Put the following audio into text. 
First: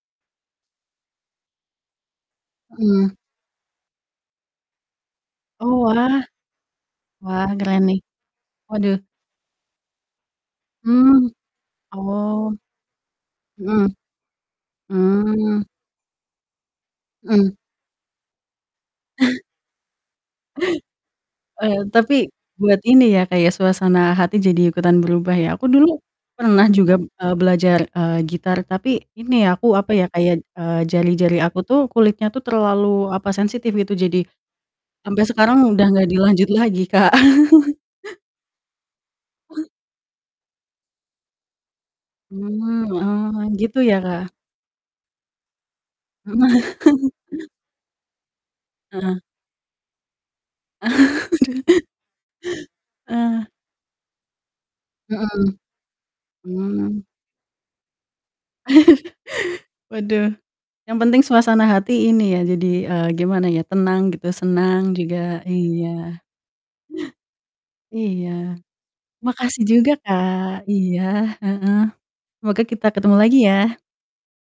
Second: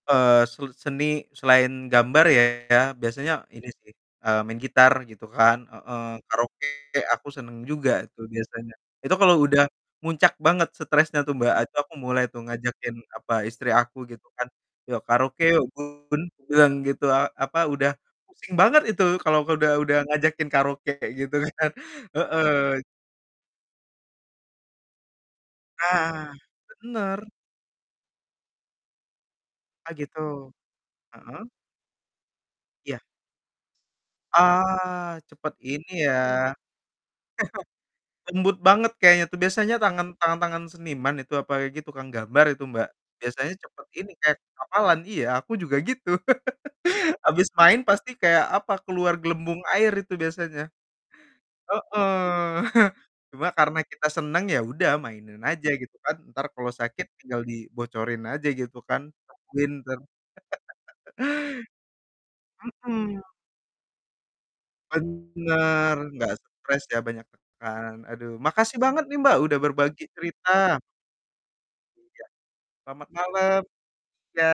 Eee, sel seni selain gambar ya, Mhm. biasanya ini sih, eee, main gitar gitu kan Oh, heeh, wah. karaoke aku Wah, senang keren juga nih. itu biasanya. Waduh. Itu kalau udah muncak banget stresnya Mmm, tuh, Mbak, ah, itu aku mulai tuh oh, ngajakin, apa, istri aku gitu kan, "Yuk, karaoke yuk mhm. Bun!" Bilang gitu, a Mhm. apa, udah pusing banget itu kalau udah udah ngajakin karaoke kayak gitu kan, Eee, tapi buat heeh. ini ya, Kak, ya, suasana hati jadi ikutan berubah ya? Aku dulu Nah, pernah juga, bener. eee, belajar, eee, gitar tapi ini, aku, apa Ah, ya, gitu, kayak jari-jari heeh? aku tuh kulitnya tuh Iya. terlalu, apa, sensitif gitu, jadi Ah, sampai cepat sekarang udah ini gak ya? dilanjut lagi, Kak. Lembut banget kayaknya tuh, biasanya tangan tangan-tangan seniman itu, apalagi tukang gambar itu, Hmm, Mbak, oh, biasanya gitu cepet, ya, ini, Kak? kayak kepalan, iya, aku juga gitu. Mhm. Habis main pasti kayak, apa, keluar Heeh. gelembung air itu biasanya. Aduh. Heeh. Cuma Eee karena kita senang, ya udah mainin Mhm. aja gitu kan. Entar kalau Mmm. sakit tinggal dibocorin aja gitu kan. [unintelligible] Waduh! Yang penting suasana hati, ini ya, jadi, eee, Mhm. gimana ya, tenang gitu, senang juga, Bener, iya. nggak stres ya, banyak tekan. Iya. Aduh, makasih banget nih, Mbak, udah Makasih juga, berbagi Kak, cerita. iya, heeh. Iya, Semoga kita selamat ketemu lagi malam, ya! iya.